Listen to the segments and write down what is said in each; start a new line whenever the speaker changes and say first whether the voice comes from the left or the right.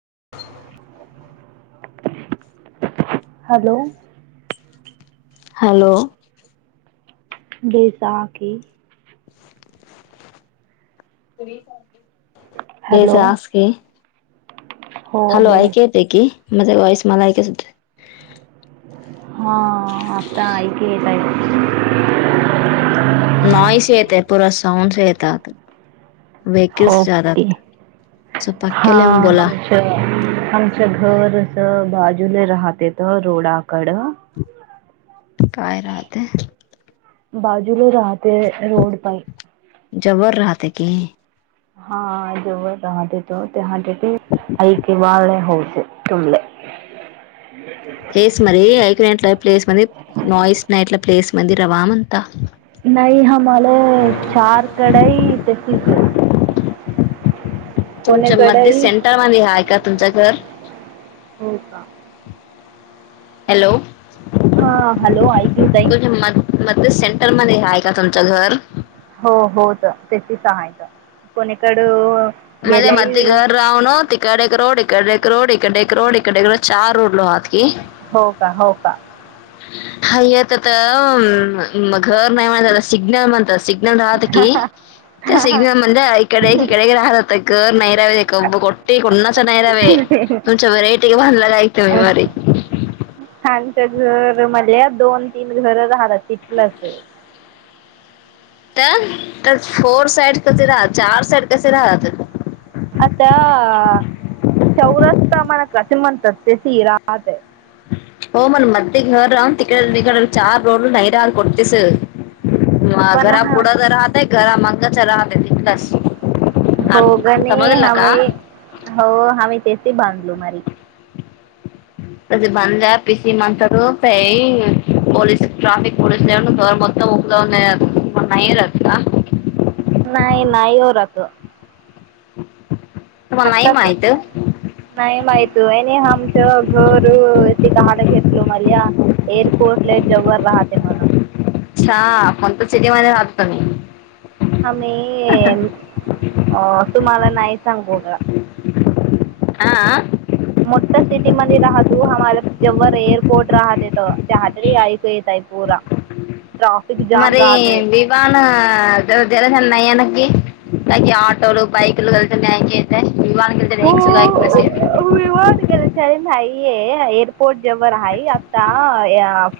right: [inaudible] Hello [inaudible]
left: hello [inaudible]
right: [inaudible] घे जा की
left: [unintelligible] भेजज
right: हॅलो
left: क
right: हो
left: हॅलो
right: बे
left: ऐक येत की माझ वॉईस मला ऐकयच होते
right: [unintelligible] ते
left: नॉयसेतय पुूरा सौंसता [unintelligible] आत
right: हो
left: असं
right: [inaudible]
left: पक्क्याला येऊन
right: हा
left: बोला
right: घर अस बाजूने राहतेेत रोडाकड
left: काय राहातय [inaudible]
right: बाजूला राहते रोड पा
left: जबर राहत की
right: हा [unintelligible] अज हो हटेत ते हटेत अईक बाळ हो तुमले [inaudible]
left: तेच नाही ऐकण्यात नाहीट प्लेस म वाईस नाहीटला प्लेस मध्ये रवामंता
right: नाही हमला चार कढई [unintelligible] तेसस
left: [inaudible] तुमच्या मध्ये सेंटरमध्ये हाय का तुमचं घर
right: हो का [inaudible]
left: हॅलो
right: हा हॅलो ऐकली ताई
left: त म सेंट [inaudible] [inaudible] सेंटरमध्ये आहे का तुमचं घर
right: हो हो तर त्याची सायंकाळी कोणीकड
left: म [unintelligible] मध घर रावण तिकाड एकरोड इकडे एक रोड इकडे एक रोड इकडे चार रोडो हात की [inaudible]
right: होका होका
left: हय [unintelligible] येत आता घर नाही म्हला सिग्नल म्हणत सग् नोड [unintelligible] हतकी त्या सिग्नल म्हणजे इकडेकडे राहतात घर नाहीरावे गटे कोणाचा नाहीरावे [unintelligible] तुमच्या व्हरायटी बधलालायते ममारी
right: आचं [unintelligible] घर मधल्या दोन तीन घर राहिल तिथलंच
left: त्यातच हो [inaudible]
right: चौरस्त मन क्रसिमंत ते सीराात [unintelligible]
left: हो मन मध घर तिकडघड चार रोडल नैरा कोटतीस [unintelligible] म
right: पण
left: घरा
right: हा
left: पुडा तर राहतय घरा मंगाच राहत तकाच [inaudible]
right: होगणे [unintelligible] हम हो हम तेसे बांधलू मारी
left: अज [unintelligible] बंदल्या पि स मंतर पई पोोलस ट्राफिक पोोलस लव तर बत ग [unintelligible] नाहीरत का
right: नाही नाही होरत
left: ह [inaudible]
right: आताच नाही माहित [inaudible] आहे आमच गोरू हाट घेतलो मल एअरपोर्ट ला जेवर राहते [unintelligible] म्हण
left: [unintelligible]
right: आ मी अ [inaudible] तुम्हाला नाही सांगू का ह [inaudible]
left: आ [inaudible]
right: मोठ्या स्थितीमध्ये राहू [unintelligible] [unintelligible] तयपूर
left: [unintelligible] [unintelligible]
right: हो
left: [unintelligible]
right: रन भाई ये एअरपोर्ट जेवर आहे आता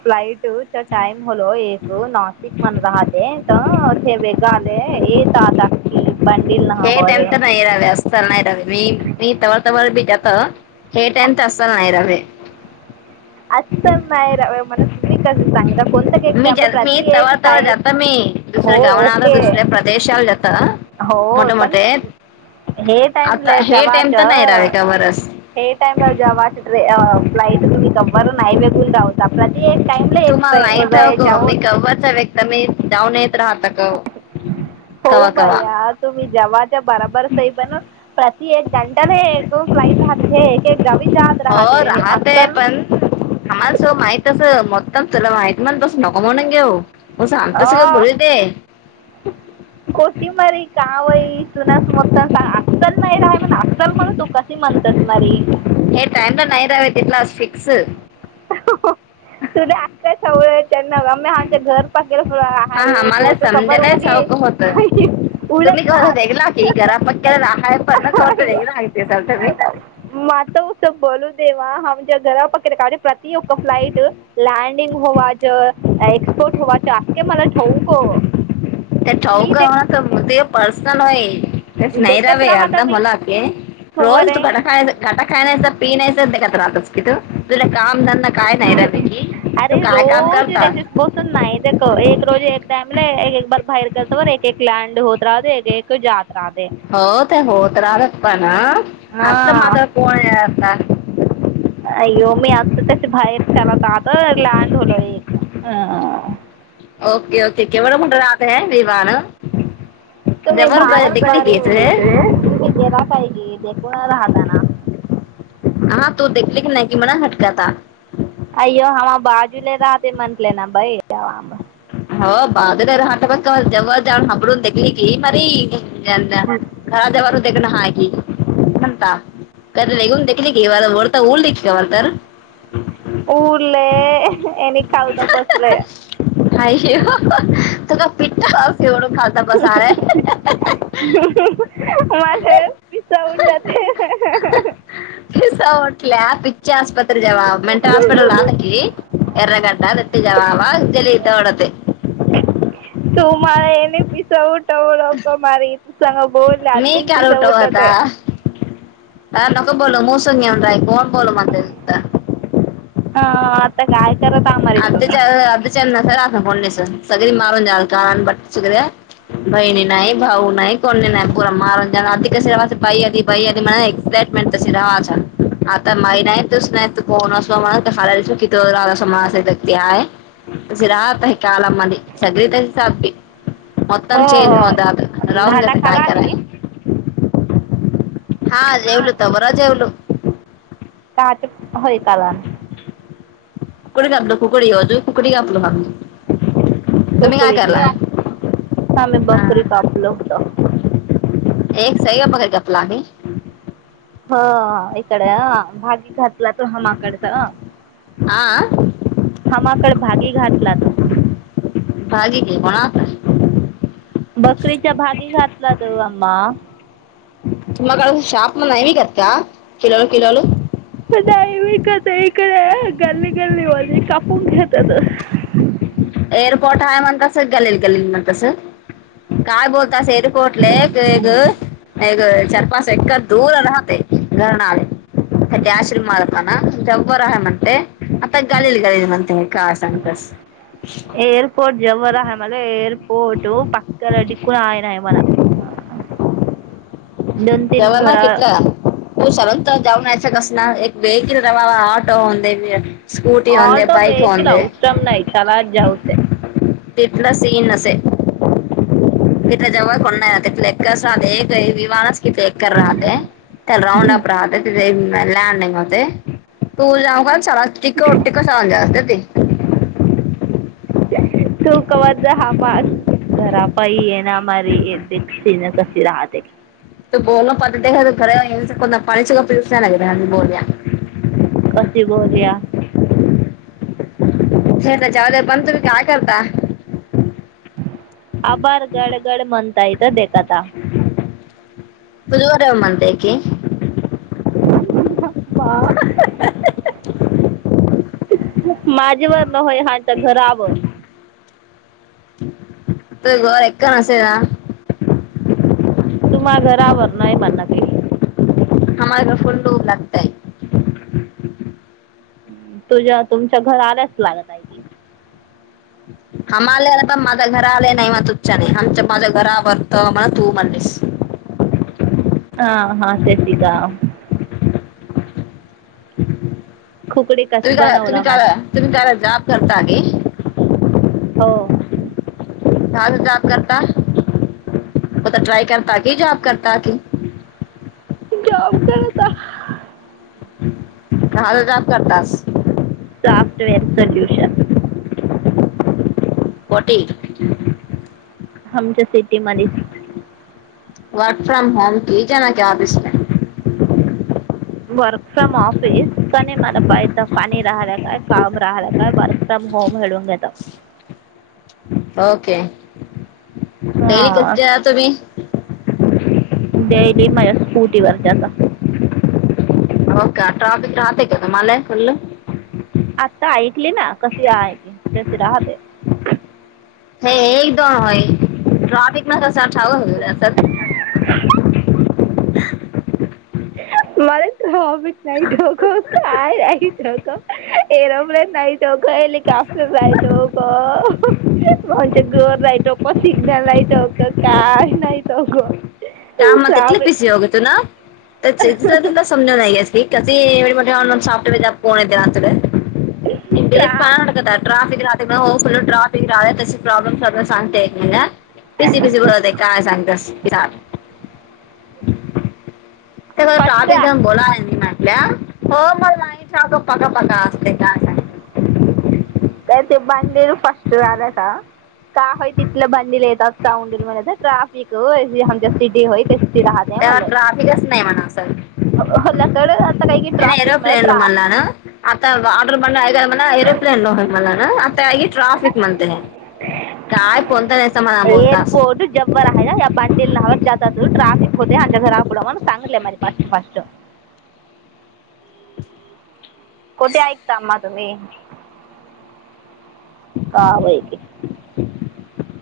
right: फ्लाईट टाइम होलो एक नाशिक मण राहते [unintelligible] नावावर
left: [unintelligible] [unintelligible]
right: असं कोणत केक
left: मी
right: त्या
left: जा
right: प्रत
left: मी तवा
right: एक
left: तवा
right: टाई
left: जाता मी दुसऱ्या
right: हो
left: गावाला आता
right: ओके
left: दुसऱ्या प्रदेशाला जाता
right: हो
left: मोठे
right: पण
left: मोठे
right: हे टाईम
left: आता
right: लय
left: हे टाइम
right: जवच
left: तर नाही रावे का बरस
right: हे टाईम जेवा ट्रे फ्लाईट तुम्ही कव्हवर नाही वेघून [unintelligible]
left: तुम्हाला नाही ठेव ग
right: जाऊ
left: मी कव्वचा व्यक्त मी डाऊन येत राहता का
right: हो भाई तुम्ही जेवाच्या बरोबर काही पण ती एक दंटाल एक फ्लाईट राहते एक एक गवी
left: हो राहतय पण आम्हालासो माहित अस मतम तुला वाह मण बस नको म्हणून घेऊ म
right: अ
left: सांगतस बोल दे
right: कावई तु नाच म असल नाही राहा म्हण असल म्हण तू कशी म्हणतसणारी
left: हे टाइम तर नाही रह तेला फिक्स
right: तुझ आख सवळच्या न आ् आमच्या घर पाकेलं हा
left: आम्हाला
right: एअरपोर्ट कवरर
left: समजायलाच
right: होऊगे
left: हवं होतं तुम्ही
right: उडच
left: कवर
right: राहत
left: वेगळा की घरा पक्क्याला राहाय पण कवर तर वेगळा आहे ते सर तुम्ही
right: मात उ स बोल सवा हम ज गला पकडे काढ प्रति फ्लाईट लँडिंग होवा ज एक्सपोर्टवाच आखखे मला ठेऊ हो
left: त्या
right: मी
left: चौक
right: दे
left: ना तर ते पर्सनल होय तेच
right: देखत
left: नाहीरवे
right: राहता
left: अर्धा
right: मी
left: मला क
right: खबर
left: रोज तू कटा खा कटा खाय नाहीस पि नाहीत राहस कि तू तु काम धंद
right: अरे रोज
left: करता
right: त्याच्या बसून नाही ते एक रोज एक त्यामुळे एक एक बार बाहेर गतोवर एक एक लँड होत राहते एक एक जात राहते
left: हो ते होत राहत पण
right: हा
left: आजचा मात कोण आहे आता
right: अ येो मी आता त्याच्या बाहेर लात आता लँड होलो एक
left: ओके ओके केवढं कठ राहत ह विमान
right: तुम्ही
left: जवळ ग-
right: भारत
left: देखली की इथे.
right: तुम्ही तेरा का क ते कोुणा राहता ना
left: हा तू देखली की नाही क मना हटकाात
right: अयो हम बाजू ल रा ते म्हंटले ना बाईम
left: हो बादरर हाटपाका जव जा हांबडून देखली की मारी ना खज वरदगन हकी अंत काघून देली क वरता ऊल दे का वरदर
right: उरले आणिनी खालत बसलय
left: काय ये तु का पिठावढ खात बसारा
right: माझ पिसा उठा ते
left: पसा उटल्या पि्च्याप रत जवाब मेट हॉस्पिटल राहत क एर्र गटा रत जवाब जली यत डते
right: तू मला एने तिस उठ लोक म इथ सांग बोलले
left: मी
right: अदीं तिस उटत आहे
left: का नक बोल मूस घेऊन राय कोण बोल म्ह
right: हा आता काय करत आमारी
left: अ
right: तुम्ही
left: अ चल पण सकरी मारून जा आ का बट सुग्र बहिणी नाही भाऊ नाही कोणी नाही पर मारून जा अधी कस भ आधी भ आध म एक्साइटमेंट तशी रवा आता माही नाही तच नाही त कोण अस म्हण खायला चुकी त अस असे ती आहे तझ राहात आहे कालमध्ये सगळी त्या सी मतम
right: हो
left: चेंज
right: हो
left: होत आ
right: घाटा
left: राहूनता काय
right: खाला
left: कराय हा जेवल तबर जेवल
right: च होय काला
left: कुकडी कापलो कुकडी हजो कुकडी कापलो हा
right: टकळीली आमे बकरी कापलोत
left: एक सही बगर कपलानी
right: ह इकडे भागी घातला तो हमाकडचा
left: आ
right: लात
left: भा क कोणाता
right: बकरीच्या भागी घातला त आम्मा
left: तुम काड शाप म नैवीिकत् का किलोळ किलोळ
right: नाहीई विकत इकडे गल्ली गल्ली वाली कापून घेतात ह
left: एअरपोर्ट आहे मण कस गेलेल गेलेल मग कसं काय बोलत सेरकोटले एक चरपास च दूर राहते घरणार अ ज्याशील माळपना जब्बरहमंत आता गळल गळली म्हणतेय काय सांगतस
right: एअरपोर्ट जवर आहे मला एअरपोर्ट पक्काला डिकून आहे नाही [unintelligible]
left: जव
right: तीन
left: ना
right: घरा
left: केतलं तू सल तर जाऊन यायचं कस ना एक वेळ कि वा आऑटो ह स्कूटी ह
right: ऑटो
left: बाईक
right: वेहिकल
left: होते
right: अवसरम नाही चला जाऊसे
left: तिथला सीन नसे पठे जवय कोण नाही एक विण तिथ एकर राहते त्याला राऊंड अप राहत तिथे लंग मते तू जाऊ का स ट सळ जा असत
right: तू कवत हा मा घरा पई आहे ना आ दसी न द राहात आहे
left: त बोल पतर पाणीचग पील्सग बोल
right: कशी बोलया
left: ह जावद बंत ब का का काता
right: अभार गड गड मतयत देखात
left: बुधवारव मत क
right: वा माझ्यावर न्हय हच्या घरावर
left: गोर एका नासे
right: तु मा्हा घरावर नाही म्हणना तली
left: प्र फंड लागतय
right: तुझ्या तुमच्या घर आल्याच लागतय की
left: हम आले पण माझ्या घरा आले नाही म तुझच्या नाही आमच्या माझ्या घरावररत म्हण तू म्हणस
right: हह हा सच काा खुकडी कशी
left: तुम्ही का
right: बनवला
left: तुम्ही का
right: माझी
left: तुम्ही का लाब करतागे
right: हो
left: दास हजार करता पता ट्राय करता क जॉब करता क
right: जॉब करता
left: हा काब करतास
right: साॉफ्टवेअर सल्यूशन
left: कटे
right: आमच्या city much
left: work from home की
right: वर्क फ्रॉम ऑफिस आणि मला पाहिथ पाणी राहिला काय काम राहिलं काय वर्क फ्रॉम होम घळून घेत
left: ओके
right: हां
left: कस आ तुम्ही
right: डेली माझ्या स्कूटीवर जाताव
left: हो का ट्राफिक राहत का तुम्हाला फुल्ल
right: आता ऐकली ना कशी आहेयची कशी राहते
left: ह एकदम आहे ट्राफिक ना [unintelligible]
right: [unintelligible] एरोप्लेन नाही च [unintelligible] सिग्नल ला यटो का काय नाहीत ग
left: [unintelligible] [unintelligible]
right: ट्रा
left: [unintelligible] [unintelligible] [unintelligible] पका
right: फर्स्ट
left: पका असते काय काय [unintelligible]
right: तर ते बंदिल फर्स्ट राहिला का. [unintelligible] [inaudible] मला हो लकड
left: [unintelligible]
right: आता काही की ट्राफिक मला ट्रा
left: [unintelligible] [unintelligible] काय कोणता नाही समाधान बोलतास
right: [unintelligible] [unintelligible] [unintelligible] कुठे आहेत आमा तुम्ही? [unintelligible]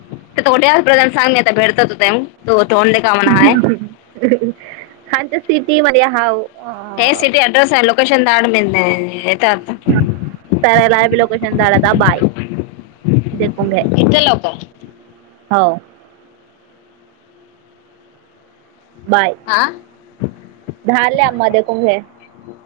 left: [unintelligible] म्हणा आहे
right: [unintelligible]
left: [unintelligible]
right: [unintelligible]
left: इथ लोकं.
right: हो.
left: हा
right: [unintelligible]